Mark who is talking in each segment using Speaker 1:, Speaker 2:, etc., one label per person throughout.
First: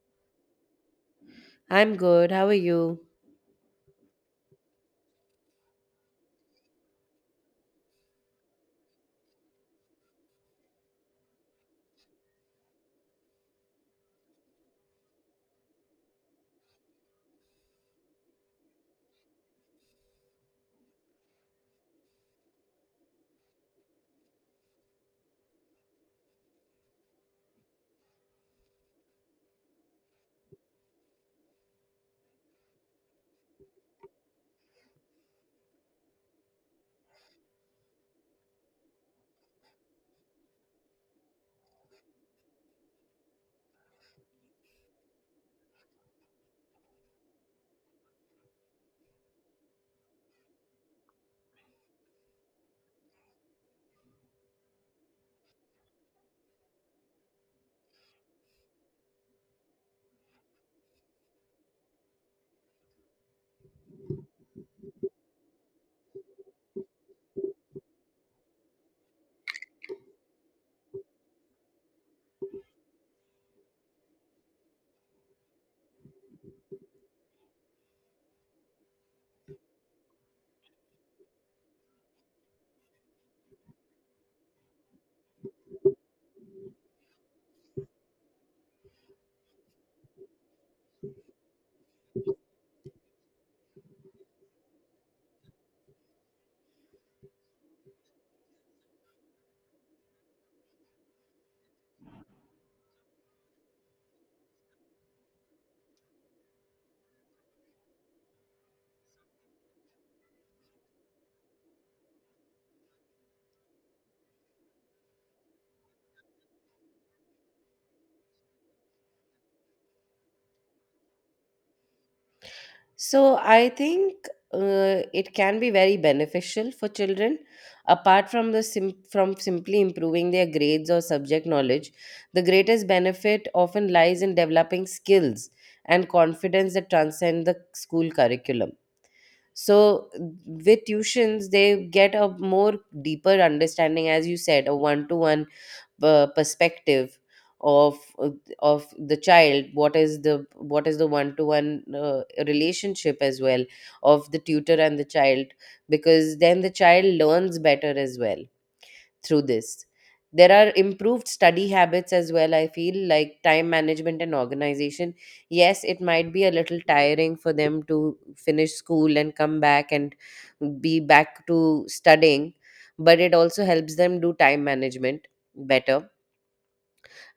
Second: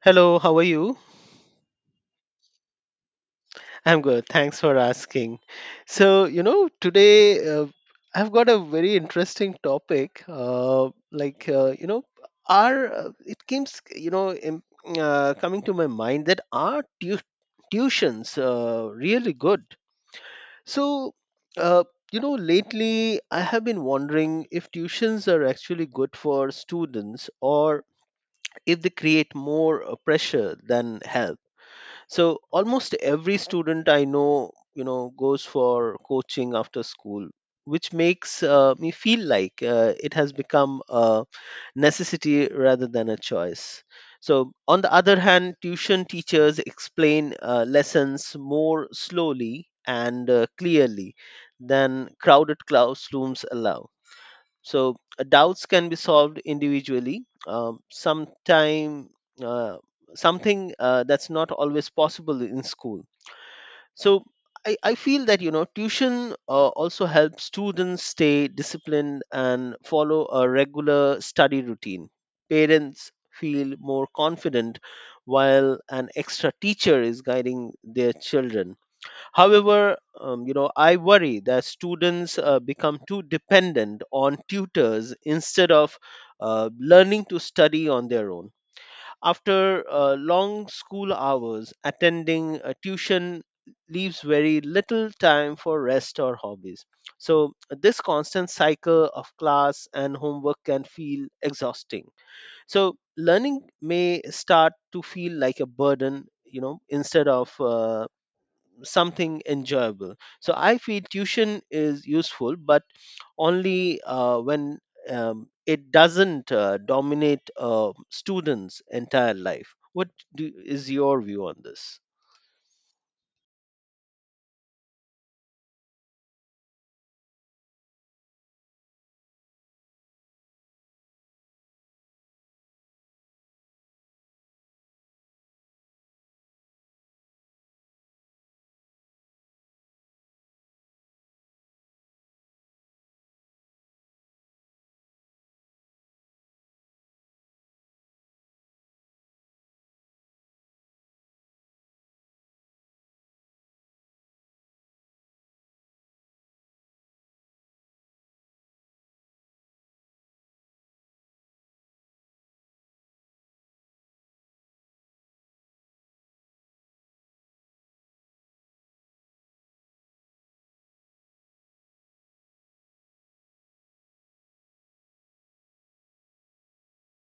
Speaker 1: Hello, how are you?
Speaker 2: I'm good. How are you?
Speaker 1: I'm good. Thanks for asking. So, today I've got a very interesting topic. Our it keeps, coming to my mind that are tuitions really good? So, uh, lately I have been wondering if tuitions are actually good for students or if they create more pressure than help. So almost every student I know, goes for coaching after school, which makes me feel like it has become a necessity rather than a choice. So, on the other hand, tuition teachers explain lessons more slowly and clearly than crowded classrooms allow, so doubts can be solved individually. Sometime uh, something that's not always possible in school. So I feel that tuition also helps students stay disciplined and follow a regular study routine. Parents feel more confident while an extra teacher is guiding their children. However, I worry that students become too dependent on tutors instead of learning to study on their own. After long school hours, attending a tuition leaves very little time for rest or hobbies. So, this constant cycle of class and homework can feel exhausting. So, learning may start to feel like a burden, instead of something enjoyable. So I feel tuition is useful, but only when it doesn't dominate students' entire life. Is your view on this?
Speaker 2: So, I think it can be very beneficial for children. Apart from from simply improving their grades or subject knowledge, the greatest benefit often lies in developing skills and confidence that transcend the school curriculum. So, with tuitions, they get a more deeper understanding, as you said, a one-to-one perspective of uh, of the child. What is the one to one relationship as well of the tutor and the child, because then the child learns better as well through this. There are improved study habits as well, I feel, like time management and organization. Yes, it might be a little tiring for them to finish school and come back and be back to studying, but it also helps them do time management better.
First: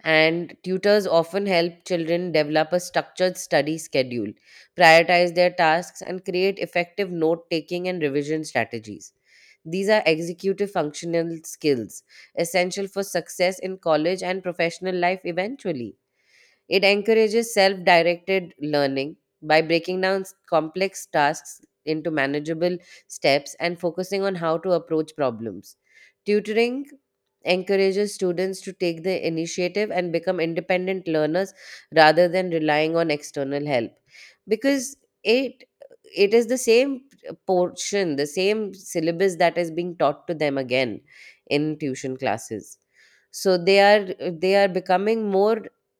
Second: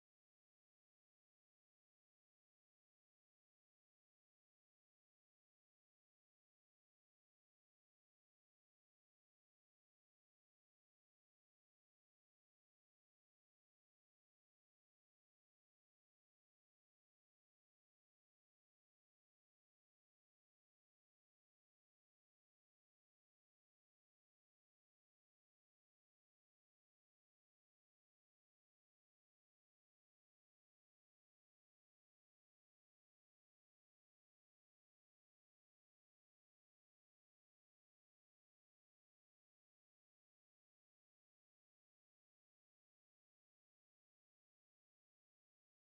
Speaker 2: And tutors often help children develop a structured study schedule, prioritize their tasks, and create effective note taking and revision strategies. These are executive functional skills essential for success in college and professional life eventually. It encourages self directed learning by breaking down complex tasks into manageable steps and focusing on how to approach problems. Tutoring encourages students to take the initiative and become independent learners rather than relying on external help, because it it is the same portion, the same syllabus that is being taught to them again in tuition classes. So they are becoming more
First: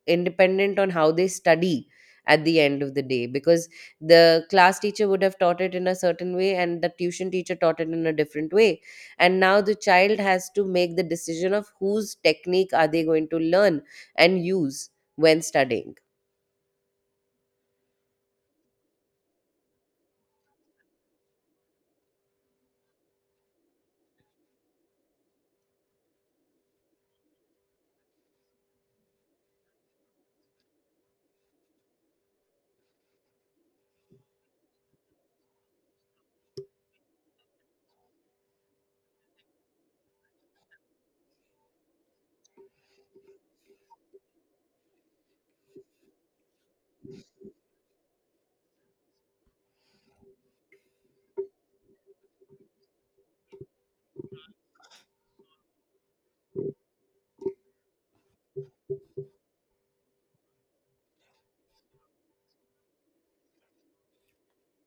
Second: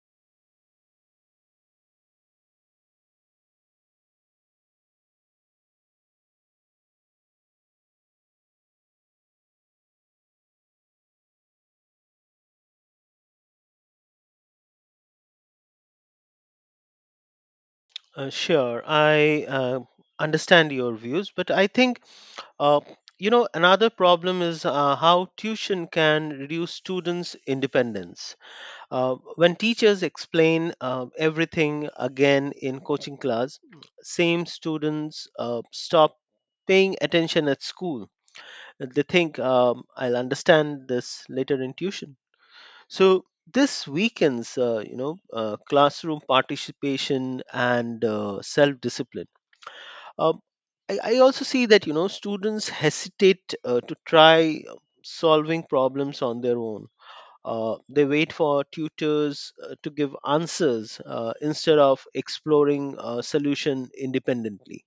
Speaker 2: independent on how they study at the end of the day, because the class teacher would have taught it in a certain way and the tuition teacher taught it in a different way, and now the child has to make the decision of whose technique are they going to learn and use when studying.
Speaker 1: Sure, I understand your views, but I think, uh, another problem is how tuition can reduce students' independence. When teachers explain everything again in coaching class, same students stop paying attention at school. They think, I'll understand this later in tuition. So this weakens, classroom participation and self-discipline. Um, I also see that, students hesitate to try solving problems on their own. They wait for tutors to give answers instead of exploring a solution independently.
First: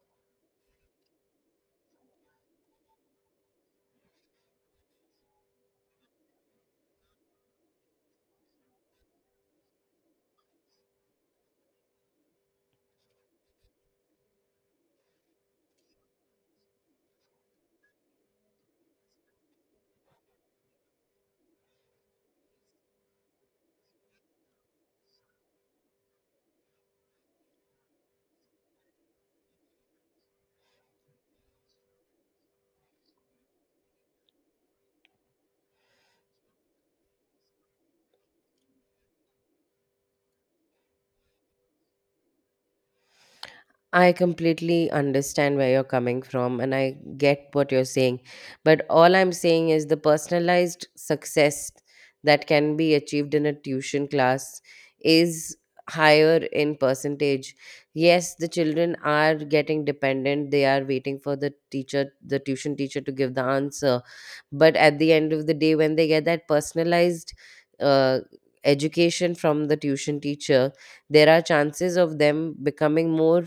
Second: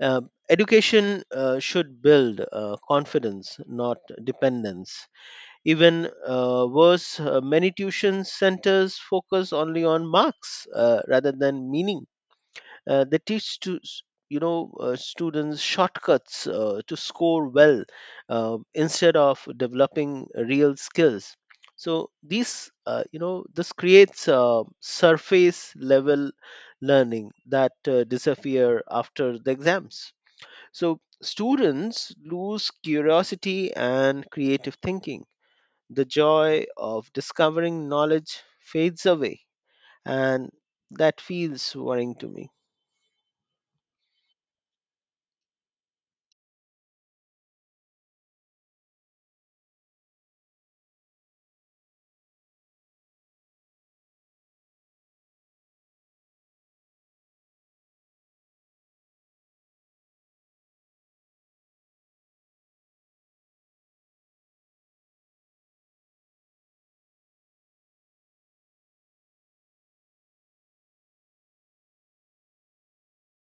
Speaker 1: Uh, Education should build confidence, not dependence. Even worse, many tuition centers focus only on marks rather than meaning. They teach students shortcuts to score well instead of developing real skills. So these you know this creates surface level learning that disappear after the exams. So students lose curiosity and creative thinking. The joy of discovering knowledge fades away, and that feels worrying to me.
Speaker 2: I completely understand where you're coming from and I get what you're saying. But all I'm saying is the personalized success that can be achieved in a tuition class is higher in percentage. Yes, the children are getting dependent. They are waiting for the teacher, the tuition teacher, to give the answer. But at the end of the day, when they get that personalized uh, education from the tuition teacher, there are chances of them becoming more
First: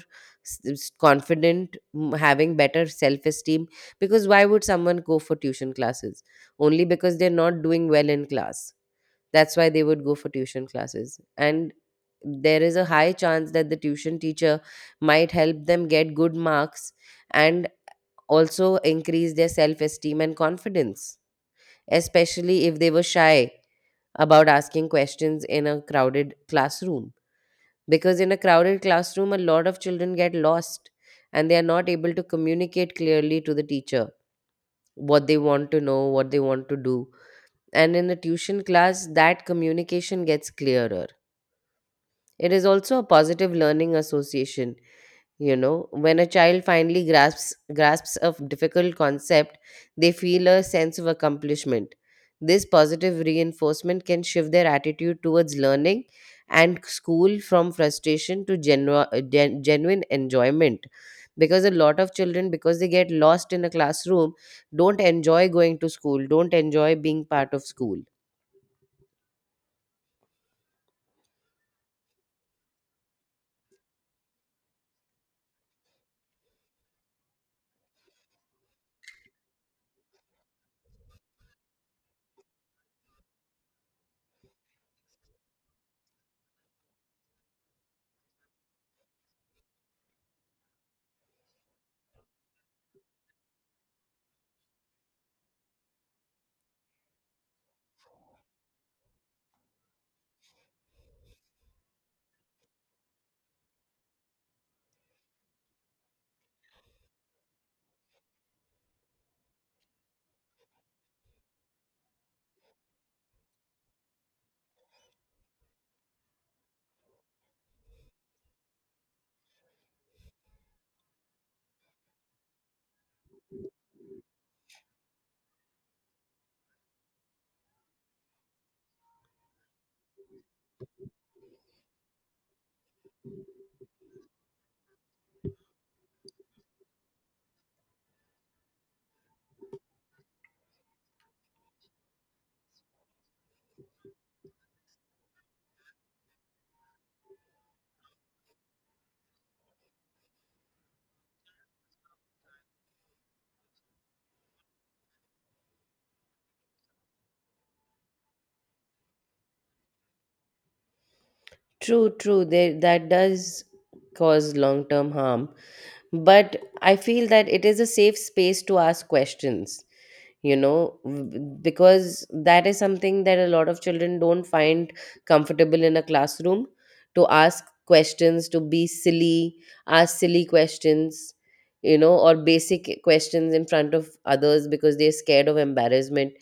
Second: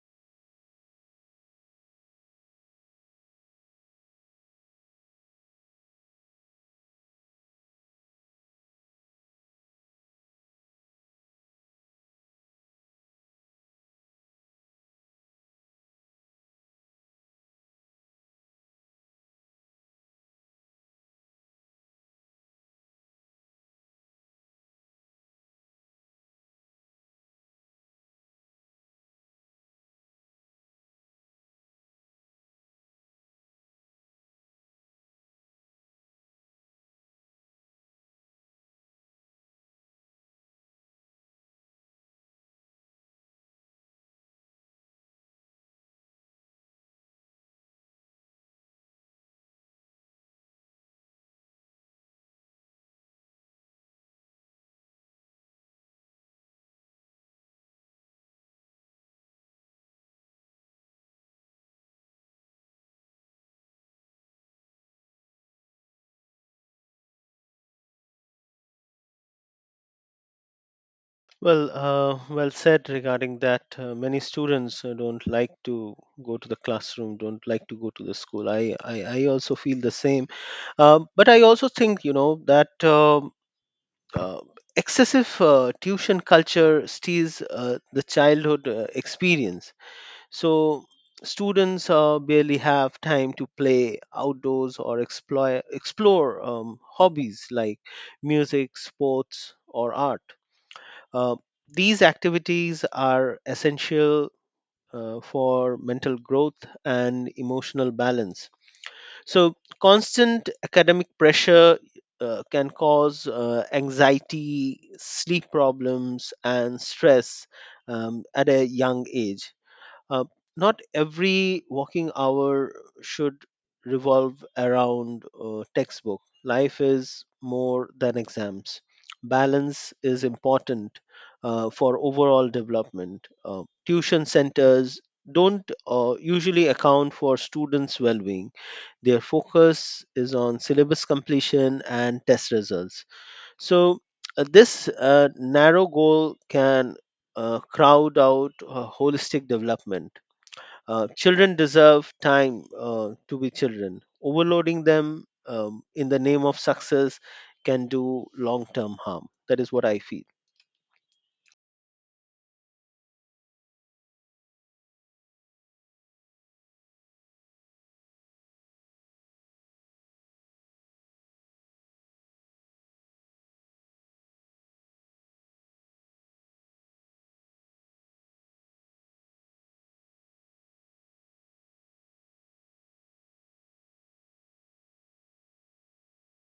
Speaker 2: confident, having better self esteem, because why would someone go for tuition classes? Only because they're not doing well in class. That's why they would go for tuition classes, and there is a high chance that the tuition teacher might help them get good marks and also increase their self esteem and confidence, especially if they were shy about asking questions in a crowded classroom. Because in a crowded classroom, a lot of children get lost and they are not able to communicate clearly to the teacher what they want to know, what they want to do. And in a tuition class, that communication gets clearer. It is also a positive learning association. You know, when a child finally grasps a difficult concept, they feel a sense of accomplishment. This positive reinforcement can shift their attitude towards learning and school from frustration to genuine enjoyment, because a lot of children, because they get lost in a classroom, don't enjoy going to school, don't enjoy being part of school.
Speaker 1: Well, well said regarding that. Many students don't like to go to the classroom, don't like to go to the school. I also feel the same. But I also think, that uh, excessive tuition culture steals the childhood experience. So students barely have time to play outdoors or explore hobbies like music, sports, or art. uh, these activities are essential for mental growth and emotional balance. So, constant academic pressure can cause anxiety, sleep problems, and stress at a young age. uh, Not every working hour should revolve around textbook. Life is more than exams. Balance is important for overall development. Tuition centers don't usually account for students' well being. Their focus is on syllabus completion and test results. So, this narrow goal can crowd out holistic development. Children deserve time to be children. Overloading them in the name of success can do long term harm. That is what I feel.
Speaker 2: True, true. That does cause long term harm, but I feel that it is a safe space to ask questions. You know, because that is something that a lot of children don't find comfortable in a classroom, to ask questions, to be silly, ask silly questions, you know, or basic questions in front of others because they're scared of embarrassment.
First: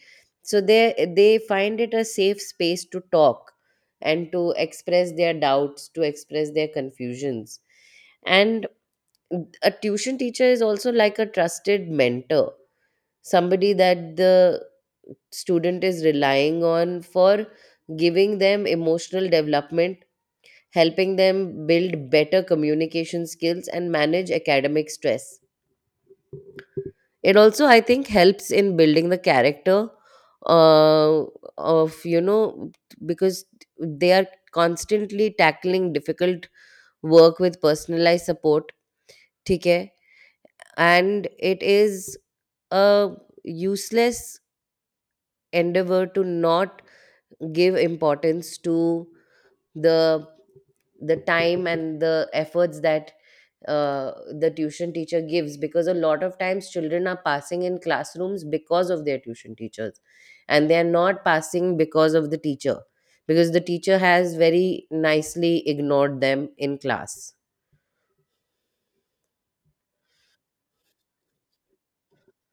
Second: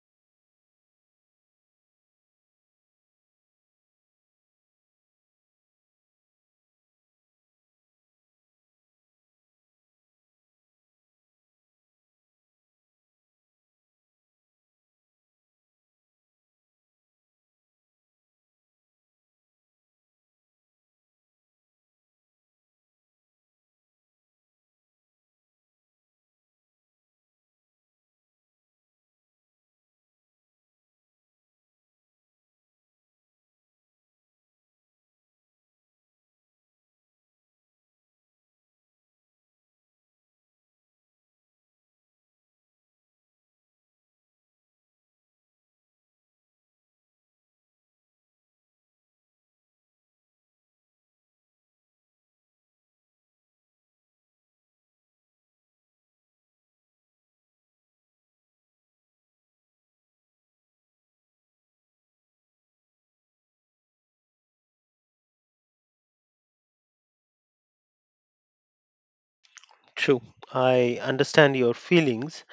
Speaker 2: So they find it a safe space to talk and to express their doubts, to express their confusions. And a tuition teacher is also like a trusted mentor, somebody that the student is relying on for giving them emotional development, helping them build better communication skills, and manage academic stress. It also, I think, helps in building the character uh, of, you know, because they are constantly tackling difficult work with personalized support. ठीक है. And it is a useless endeavor to not give importance to the the time and the efforts that uh, the tuition teacher gives, because a lot of times children are passing in classrooms because of their tuition teachers, and they are not passing because of the teacher, because the teacher has very nicely ignored them in class.
Speaker 1: True. I understand your feelings.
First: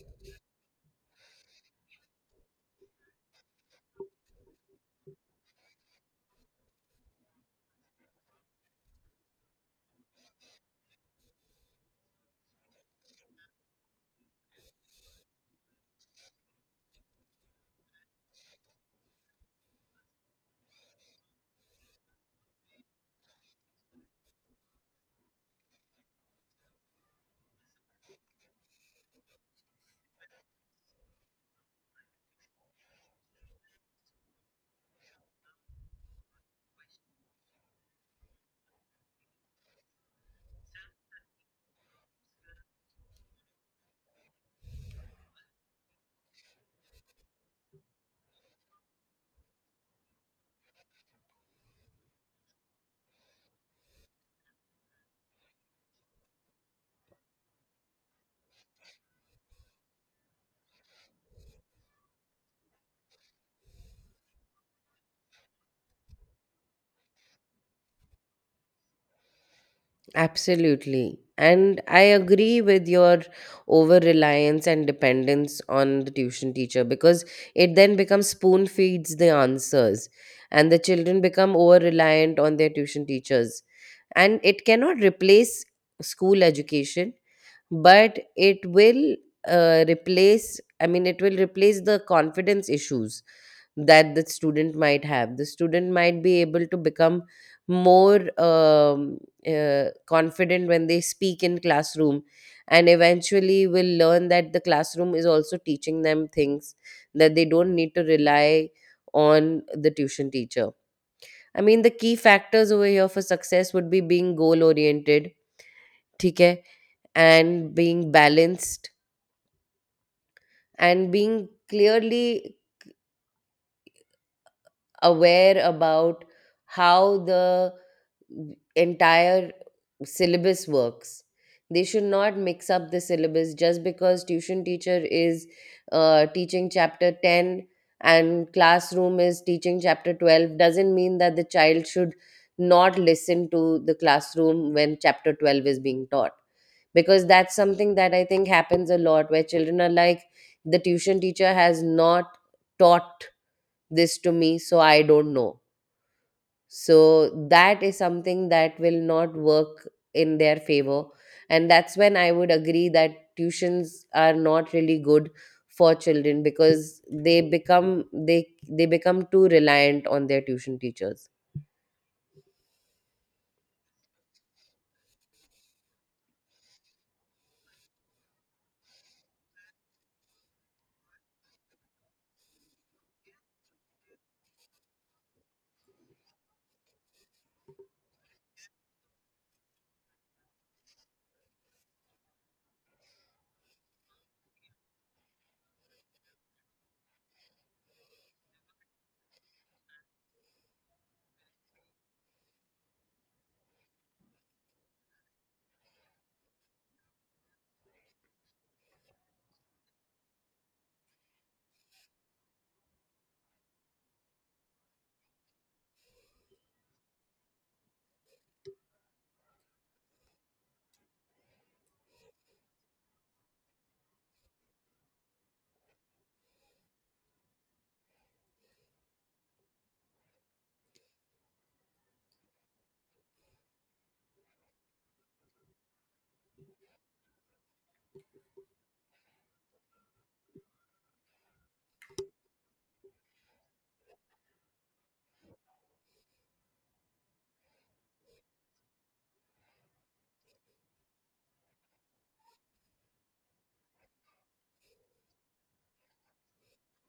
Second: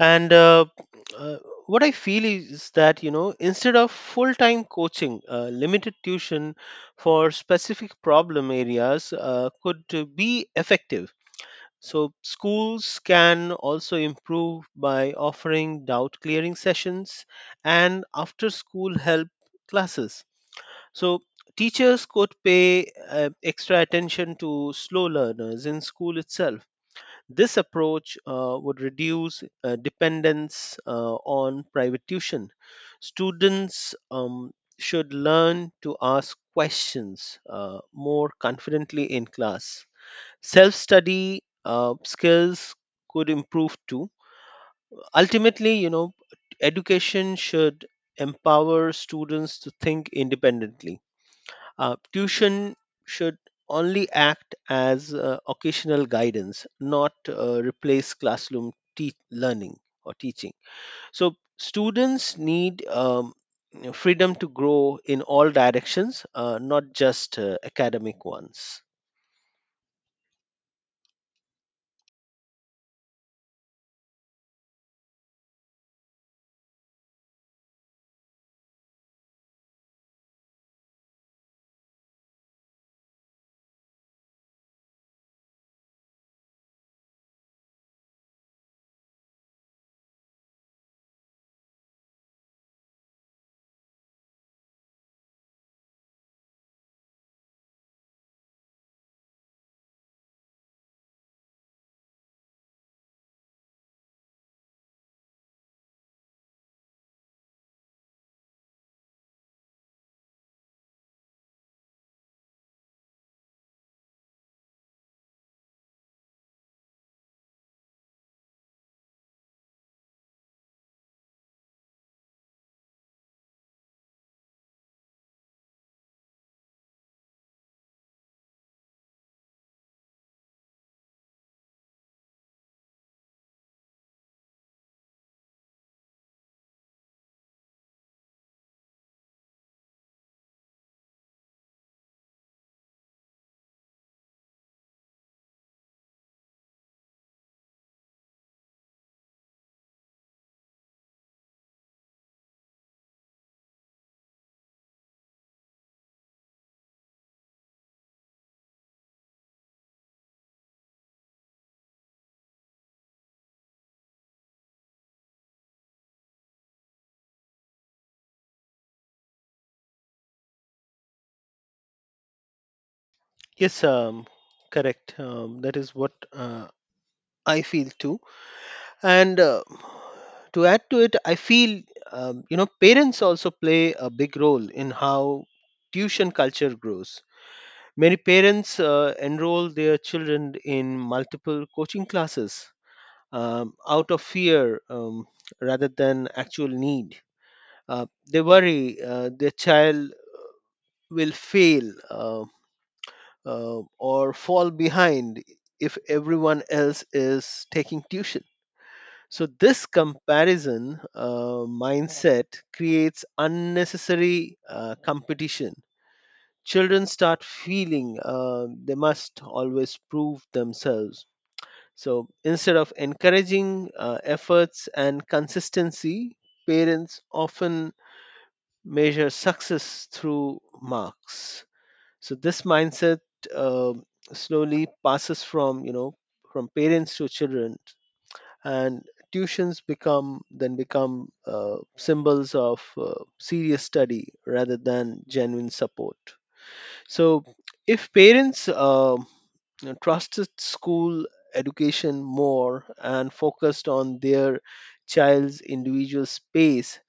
Speaker 1: And uh, what I feel is that, instead of full time coaching, limited tuition for specific problem areas could be effective. So, schools can also improve by offering doubt clearing sessions and after school help classes. So, teachers could pay extra attention to slow learners in school itself. This approach would reduce dependence on private tuition. Students should learn to ask questions more confidently in class. Self study skills could improve too. Ultimately, education should empower students to think independently. Tuition should only act as occasional guidance, not replace classroom learning or teaching. So students need, freedom to grow in all directions, not just academic ones.
Speaker 2: Absolutely. And I agree with your over reliance and dependence on the tuition teacher, because it then becomes spoon feeds the answers, and the children become over reliant on their tuition teachers. And it cannot replace school education, but it will replace I mean it will replace the confidence issues that the student might have. The student might be able to become more confident when they speak in classroom, and eventually will learn that the classroom is also teaching them things that they don't need to rely on the tuition teacher. I mean, the key factors over here for success would be being goal oriented, ठीक है, and being balanced and being clearly aware about how the entire syllabus works. They should not mix up the syllabus just because tuition teacher is teaching chapter 10 and classroom is teaching chapter 12. Doesn't mean that the child should not listen to the classroom when chapter 12 is being taught. Because that's something that I think happens a lot, where children are like, the tuition teacher has not taught this to me, so I don't know. So that is something that will not work in their favor, and that's when I would agree that tuitions are not really good for children, because they become they they become too reliant on their tuition teachers.
Speaker 1: Yes, correct. That is what I feel too. And to add to it, I feel, parents also play a big role in how tuition culture grows. Many parents enroll their children in multiple coaching classes out of fear, rather than actual need. They worry their child will fail, or fall behind if everyone else is taking tuition. So, this comparison mindset creates unnecessary competition. Children start feeling they must always prove themselves. So, instead of encouraging efforts and consistency, parents often measure success through marks. So this mindset uh, slowly passes from, from parents to children, and tuitions become then become symbols of serious study rather than genuine support. So if parents, trusted school education more and focused on their child's individual space,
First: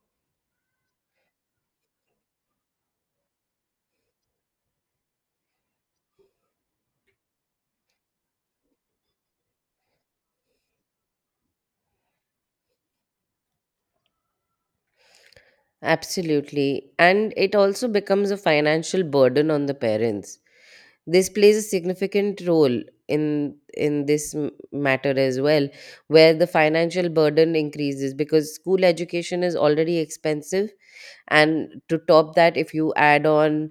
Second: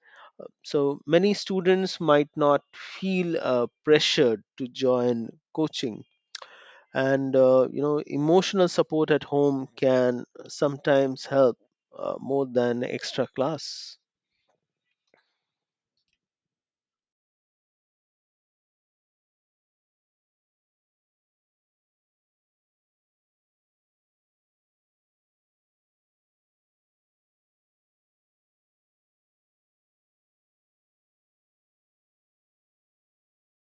Speaker 1: so many students might not feel pressured to join coaching. And emotional support at home can sometimes help more than extra class.
Speaker 2: Absolutely. And it also becomes a financial burden on the parents. This plays a significant role in this matter as well, where the financial burden increases because school education is already expensive, and to top that, if you add on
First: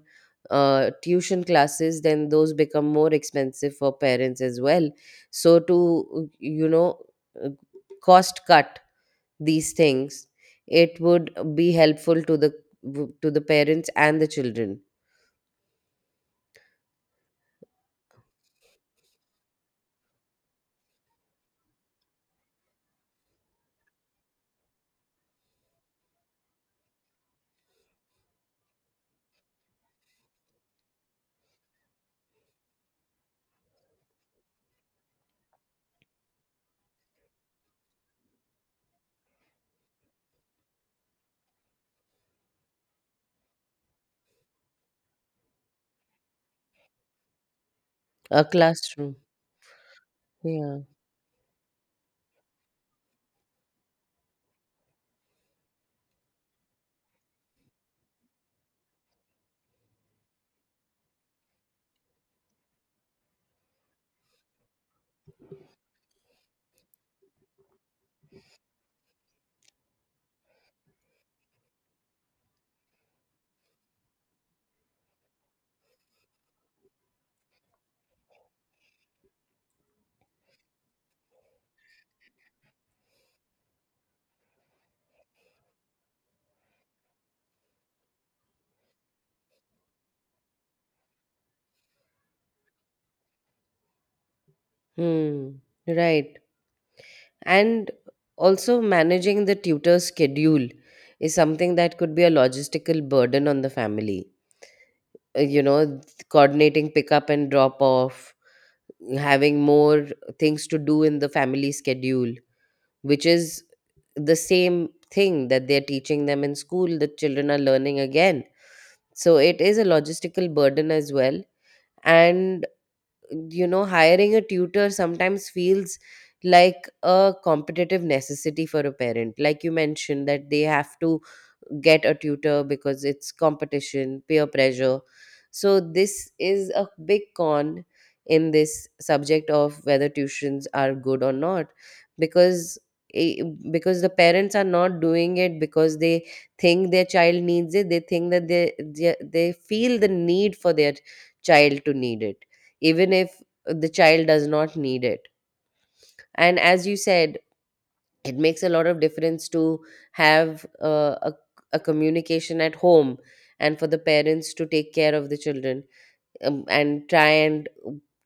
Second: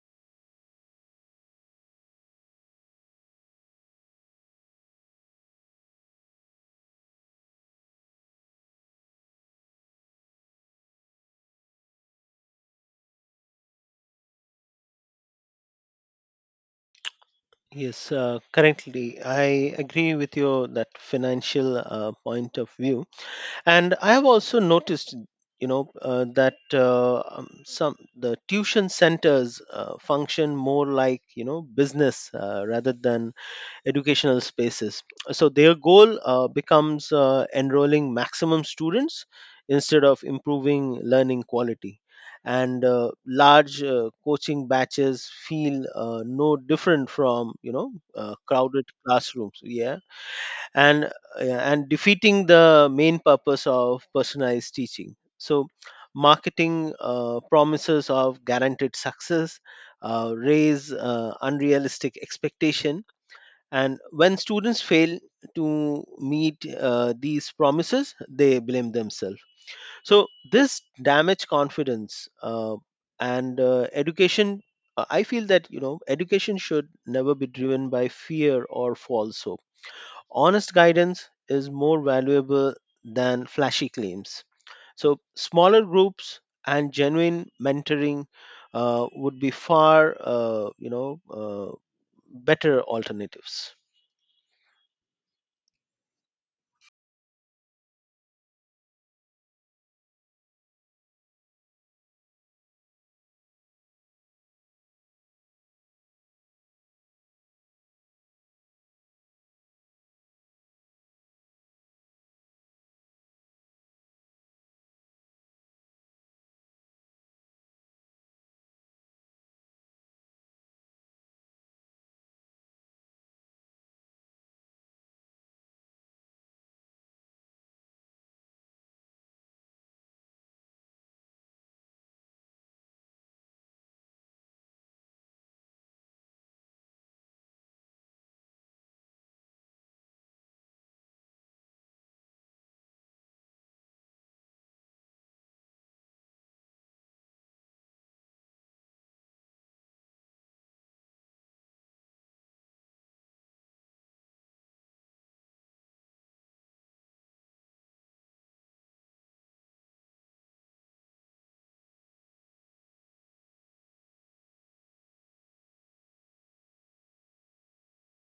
Speaker 2: tuition classes, then those become more expensive for parents as well. So to, you know, uh, cost cut these things, it would be helpful to the parents and the children.
Speaker 1: Yes, currently I agree with your that financial point of view. And I have also noticed, that some the tuition centers function more like, business rather than educational spaces. So their goal becomes enrolling maximum students instead of improving learning quality. And large coaching batches feel no different from,
Speaker 2: A
Speaker 1: crowded
Speaker 2: classroom,
Speaker 1: classrooms. Yeah,
Speaker 2: yeah.
Speaker 1: and yeah, and defeating the main purpose of personalized teaching. So marketing promises of guaranteed success raise unrealistic expectation, and when students fail to meet these promises, they blame themselves. So this damage confidence, and education. I feel that, education should never be driven by fear or false hope. Honest guidance is more valuable than flashy claims. So smaller groups and genuine mentoring would be far, better alternatives.
Speaker 2: Hmm. Right. And also managing the tutor schedule is something that could be a logistical burden on the family. You know, coordinating pickup and drop off, having more things to do in the family schedule, which is the same thing that they're teaching them in school, the children are learning again. So it is a logistical burden as well. And you know, hiring a tutor sometimes feels like a competitive necessity for a parent, like you mentioned, that they have to get a tutor because it's competition, peer pressure. So this is a big con in this subject of whether tuitions are good or not. Because eh, because the parents are not doing it because they think their child needs it. They think that they feel the need for their child to need it, even if the child does not need it. And as you said, it makes a lot of difference to have a communication at home, and for the parents to take care of the children, and try and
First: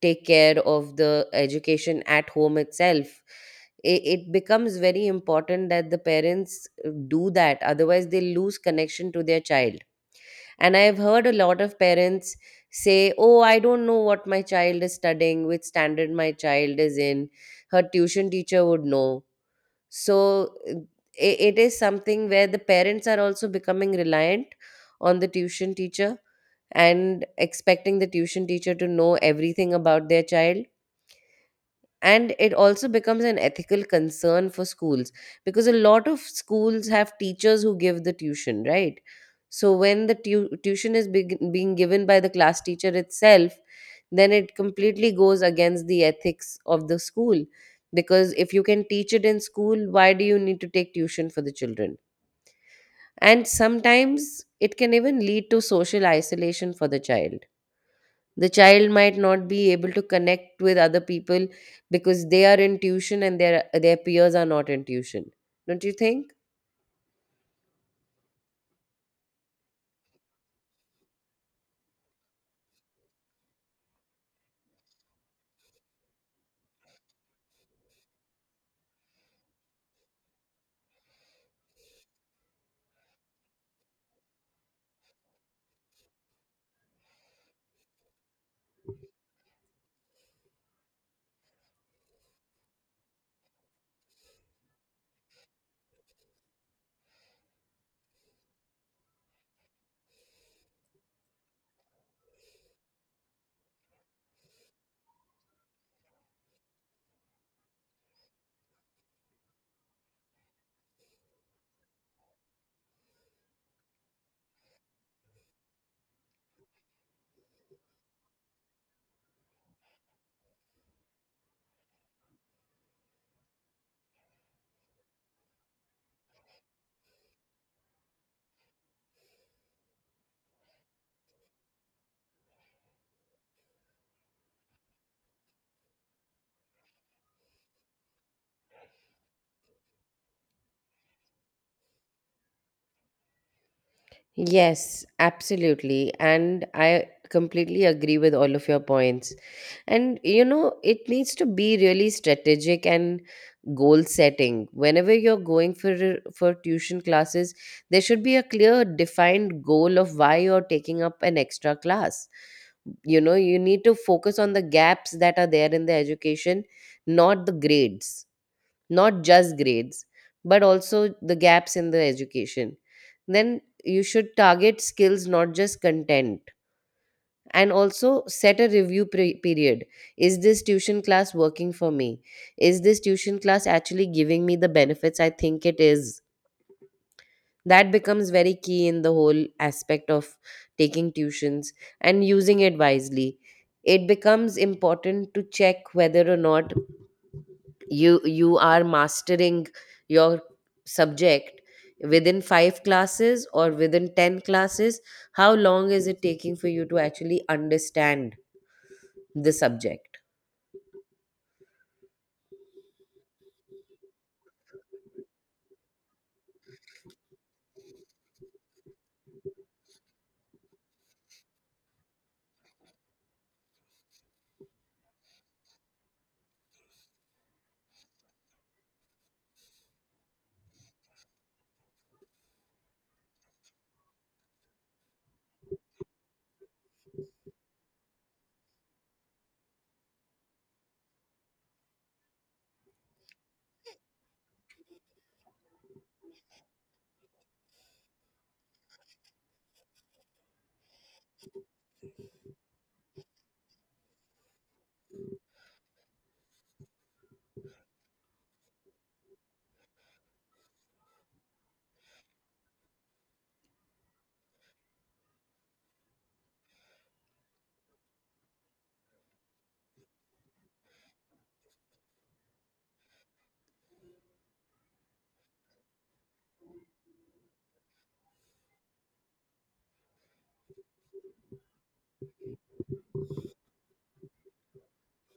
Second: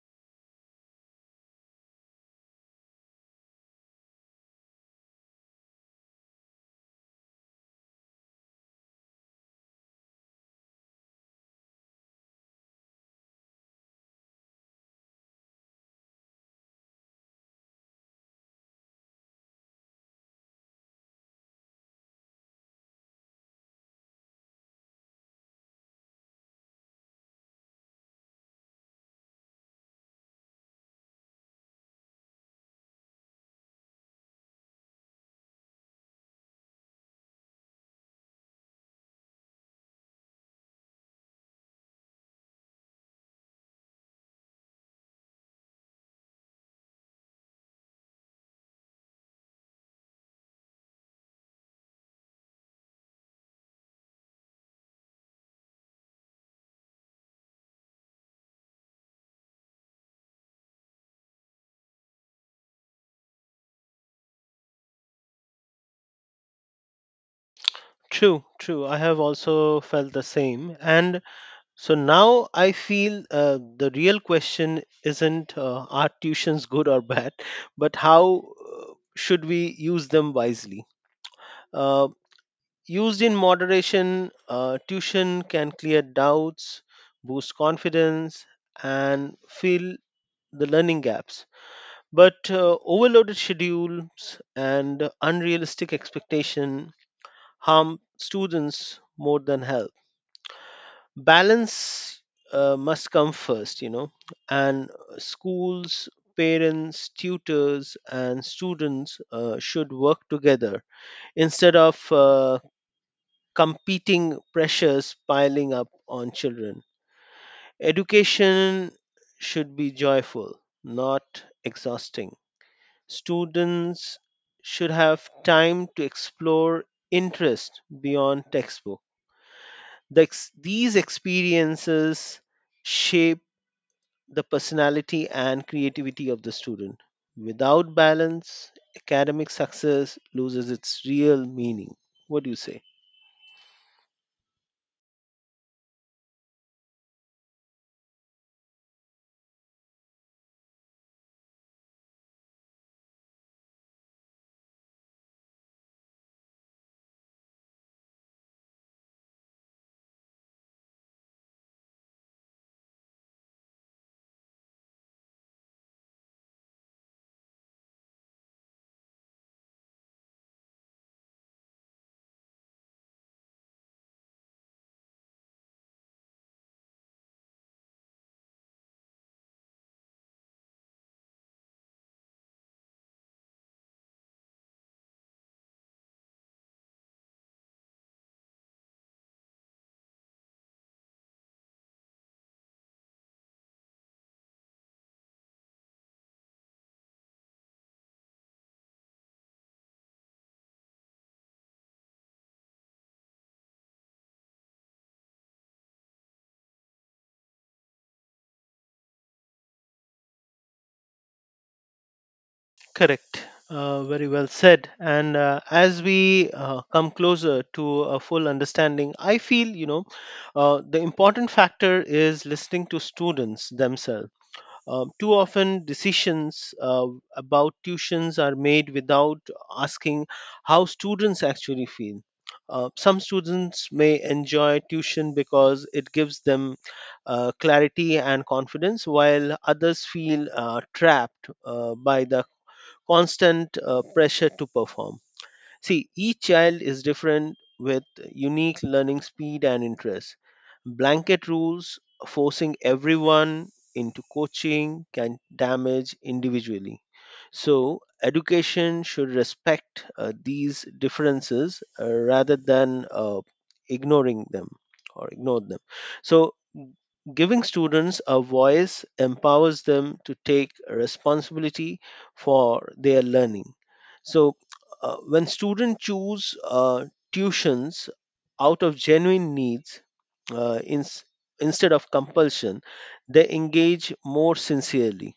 Speaker 2: take care of the education at home itself. It becomes very important that the parents do that, otherwise, they lose connection to their child. And I've heard a lot of parents say, "Oh, I don't know what my child is studying, which standard my child is in. Her tuition teacher would know." So uh, it is something where the parents are also becoming reliant on the tuition teacher, and expecting the tuition teacher to know everything about their child. And it also becomes an ethical concern for schools, because a lot of schools have teachers who give the tuition, right? So when the tuition is beg being given by the class teacher itself, then it completely goes against the ethics of the school, because if you can teach it in school, why do you need to take tuition for the children? And sometimes it can even lead to social isolation for the child. The child might not be able to connect with other people because they are in tuition and their peers are not in tuition. Don't you think?
Speaker 1: True, true. I have also felt the same. And so now I feel the real question isn't are tuitions good or bad, but how should we use them wisely? Uh, Used in moderation, tuition can clear doubts, boost confidence, and fill the learning gaps. But overloaded schedules and unrealistic expectation harm students more than help. Balance must come first, and schools, parents, tutors, and students should work together instead of competing pressures piling up on children. Education should be joyful, not exhausting. Students should have time to explore interest beyond textbook. These experiences shape the personality and creativity of the student. Without balance, academic success loses its real meaning. What do you say?
Speaker 2: Yes, absolutely. And I completely agree with all of your points. And, you know, it needs to be really strategic and goal setting. Whenever you're going for tuition classes, there should be a clear defined goal of why you're taking up an extra class. You know, you need to focus on the gaps that are there in the education, not the grades, not just grades, but also the gaps in the education. Then you should target skills, not just content, and also set a review period. Is this tuition class working for me? Is this tuition class actually giving me the benefits I think it is? That becomes very key in the whole aspect of taking tuitions and using it wisely. It becomes important to check whether or not you are mastering your subject within 5 classes or within 10 classes. How long is it taking for you to actually understand the subject?
Speaker 1: Correct. Very well said. And as we come closer to a full understanding, I feel, the important factor is listening to students themselves. Too often, decisions about tuitions are made without asking how students actually feel. Some students may enjoy tuition because it gives them clarity and confidence, while others feel trapped by the constant pressure to perform. See, each child is different with unique learning speed and interests. Blanket rules forcing everyone into coaching can damage individually. So, education should respect these differences rather than ignoring them or ignore them. So, giving students a voice empowers them to take responsibility for their learning. So, when students choose tuitions out of genuine needs, uh, ins- instead of compulsion, they engage more sincerely.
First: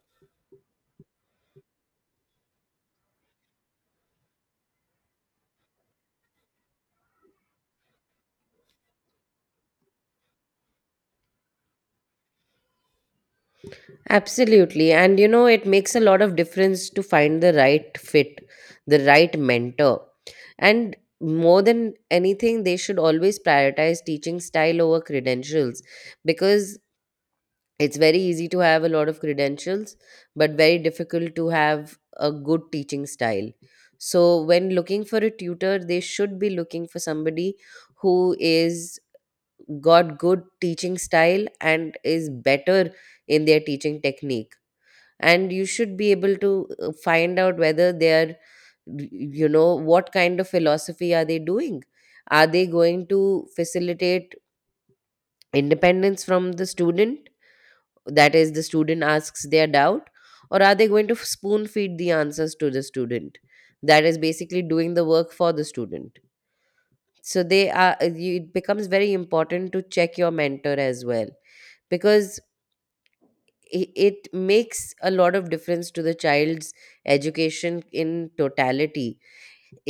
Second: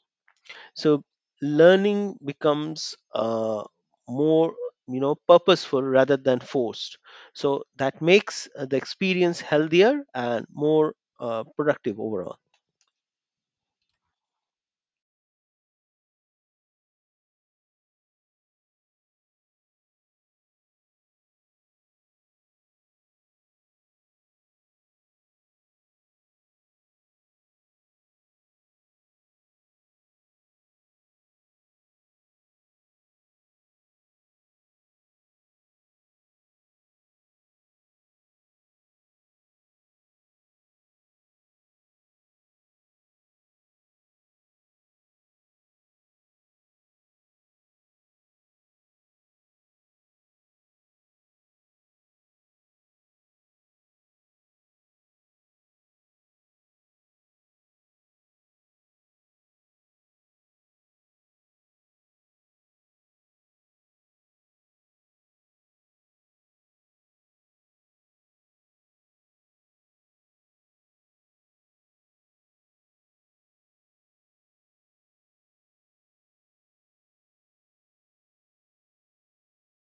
Speaker 1: So, learning becomes more, purposeful rather than forced, so that makes the experience healthier and more productive overall.
Speaker 2: Absolutely, and you know, it makes a lot of difference to find the right fit, the right mentor. And more than anything, they should always prioritize teaching style over credentials, because it's very easy to have a lot of credentials, but very difficult to have a good teaching style. So, when looking for a tutor, they should be looking for somebody who is got good teaching style and is better in their teaching technique. And you should be able to find out whether they are, you know, what kind of philosophy are they doing? Are they going to facilitate independence from the student? That is, the student asks their doubt, or are they going to spoon feed the answers to the student, that is, basically doing the work for the student. So they are, it becomes very important to check your mentor as well, because it makes a lot of difference to the child's education in totality.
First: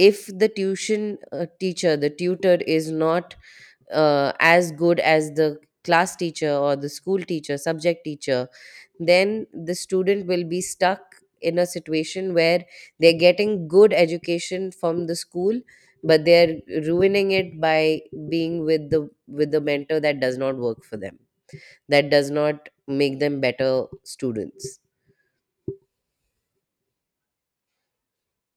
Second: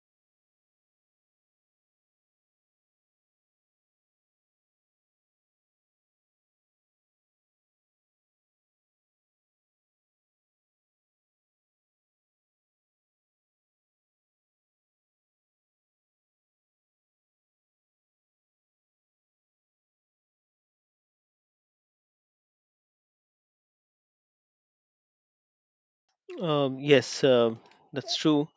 Speaker 2: If the tuition teacher the tutor is not as good as the class teacher or the school teacher, subject teacher, then the student will be stuck in a situation where they're getting good education from the school, but they're ruining it by being with the mentor that does not work for them, that does not make them better students.
Speaker 1: Yes, that's true.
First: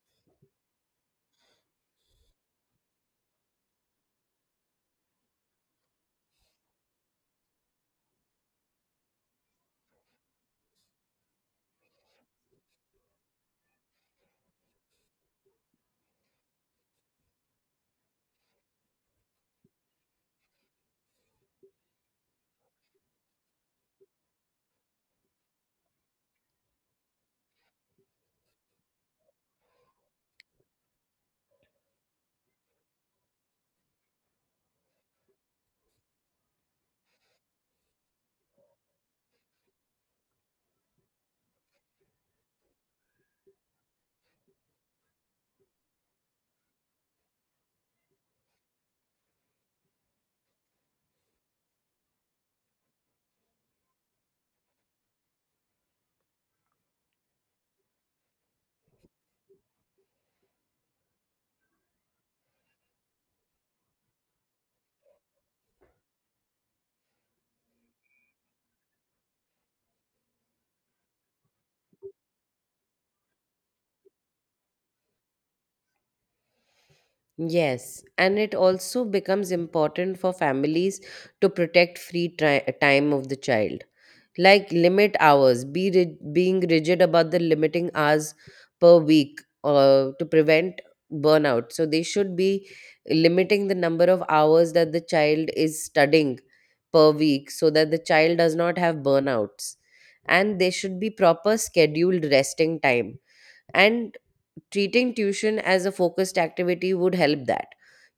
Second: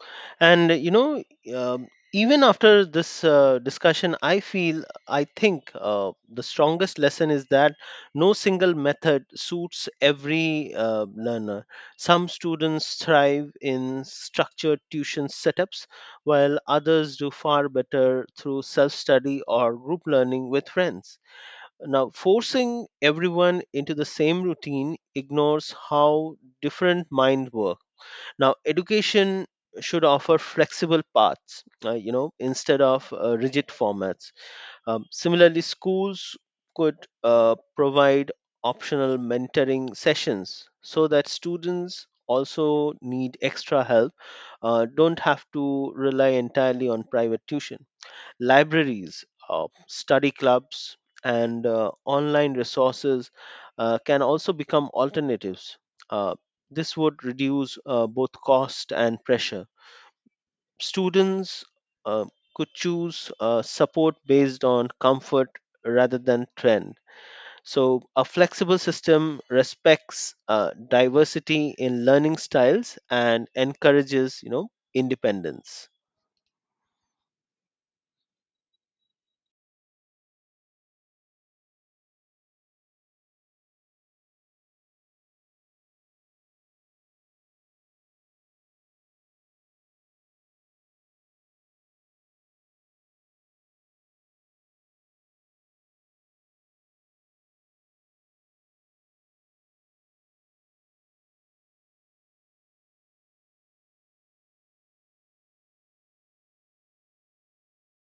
Speaker 1: And, even after this discussion, I feel, I think the strongest lesson is that no single method suits every learner. Some students thrive in structured tuition setups, while others do far better through self study or group learning with friends. Now, forcing everyone into the same routine ignores how different minds work. Now, education should offer flexible paths, instead of rigid formats. Similarly, schools could provide optional mentoring sessions so that students also need extra help, don't have to rely entirely on private tuition. Libraries, study clubs, and online resources can also become alternatives. Uh, this would reduce both cost and pressure. Students uh, could choose support based on comfort rather than trend. So, a flexible system respects diversity in learning styles and encourages, independence.
Speaker 2: Yes, and it also becomes important for families to protect free time of the child, like limit hours, being rigid about the limiting hours per week to prevent burnout. So they should be limiting the number of hours that the child is studying per week, so that the child does not have burnouts, and there should be proper scheduled resting time. And treating tuition as a focused activity would help that.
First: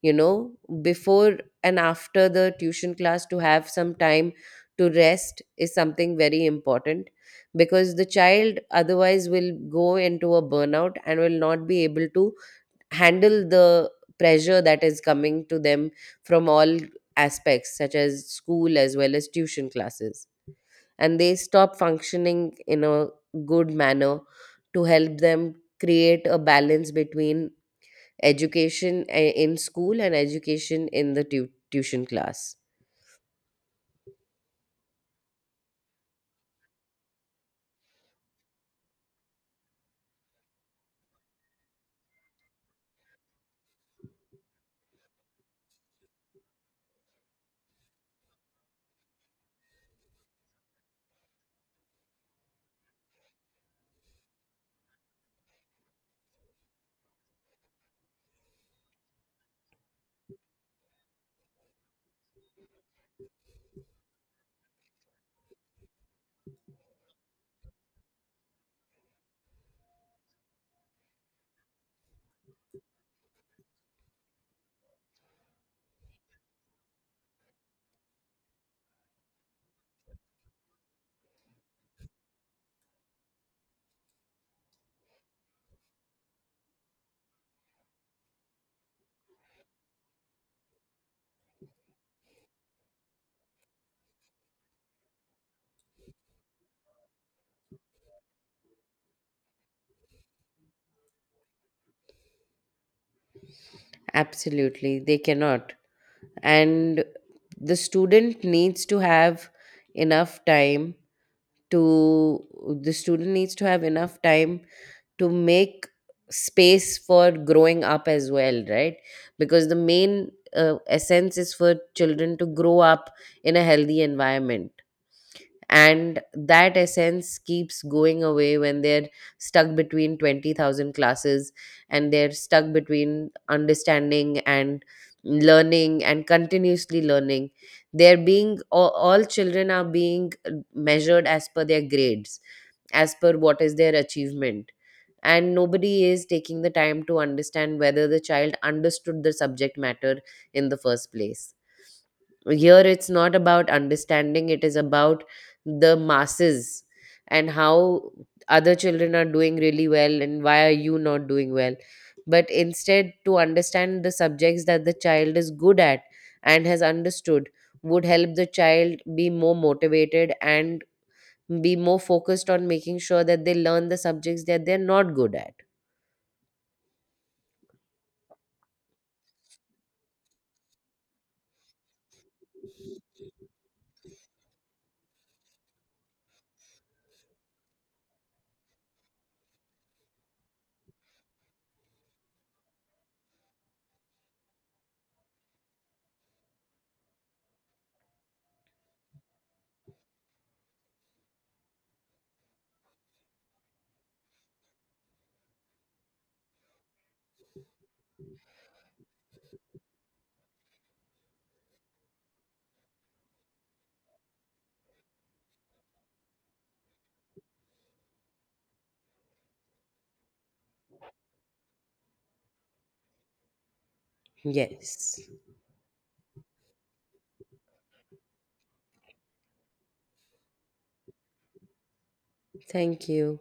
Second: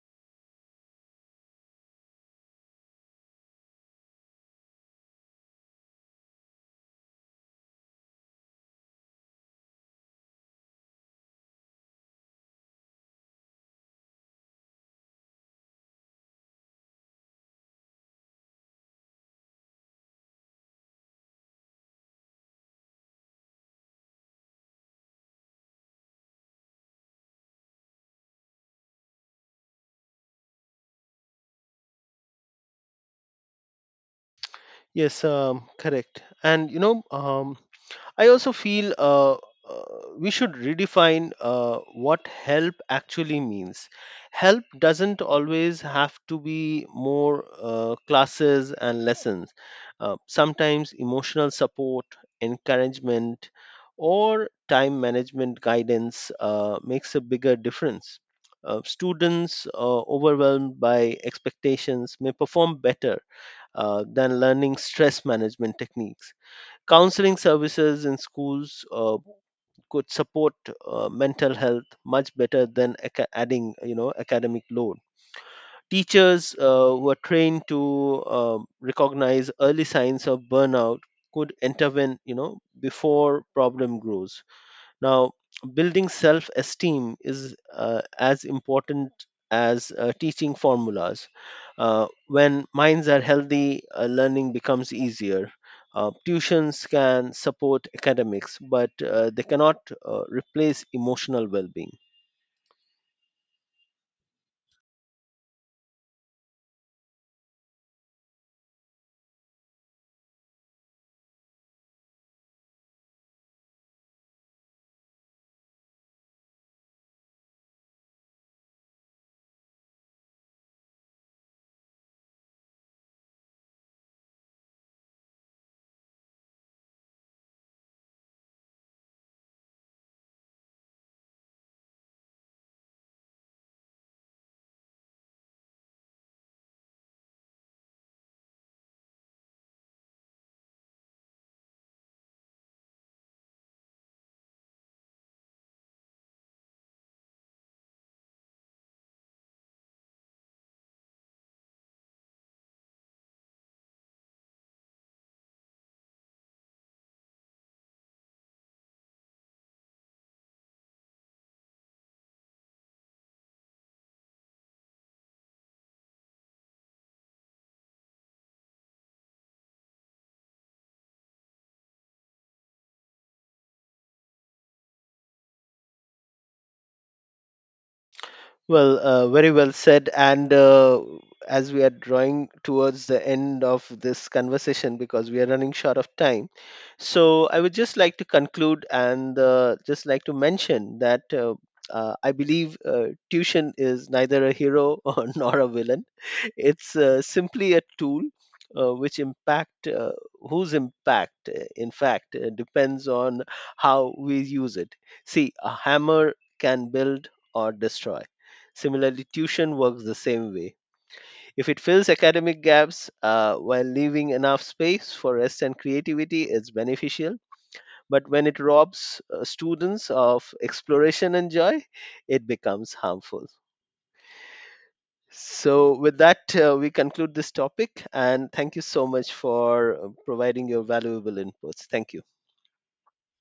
Speaker 2: You know, before and after the tuition class to have some time to rest is something very important, because the child otherwise will go into a burnout and will not be able to handle the pressure that is coming to them from all aspects, such as school as well as tuition classes, and they stop functioning in a good manner. To help them create a balance between education in school and education in the tuition class.
Speaker 1: Yes, correct. And, I also feel, we should redefine what help actually means. Help doesn't always have to be more classes and lessons. Sometimes emotional support, encouragement, or time management guidance makes a bigger difference. Students overwhelmed by expectations may perform better than learning stress management techniques. Counseling services in schools could support mental health much better than adding, academic load. Teachers who are trained to recognize early signs of burnout could intervene, before problem grows. Now, building self esteem is as important as teaching formulas. When minds are healthy, learning becomes easier. Tuitions can support academics, but they cannot replace emotional well being.
Speaker 2: Absolutely, they cannot. And the student needs to have enough to, the student needs to have enough time to make space for growing up as well, right? Because the main essence is for children to grow up in a healthy environment, and that essence keeps going away when they're stuck between 20,000 classes, and they're stuck between understanding and learning and continuously learning. They're being all children are being measured as per their grades, as per what is their achievement, and nobody is taking the time to understand whether the child understood the subject matter in the first place. Here, it's not about understanding, it is about the masses and how other children are doing really well and why are you not doing well. But instead, to understand the subjects that the child is good at and has understood would help the child be more motivated and be more focused on making sure that they learn the subjects that they're not good at.
Speaker 1: Well, very well said. And as we are drawing towards the end of this conversation, because we are running short of time, so I would just like to conclude and just like to mention that, I believe tuition is neither a hero or nor a villain. It's simply a tool. Which impact whose impact in fact depends on how we use it. See, a hammer can build or destroy. Similarly, tuition works the same way. If it fills academic gaps while leaving enough space for rest and creativity, it's beneficial. But when it robs students of exploration and joy, it becomes harmful.
Speaker 2: Yes.
Speaker 1: So, with that, we conclude this topic. And thank you so much for providing your valuable inputs. Thank you.
Speaker 2: Thank you.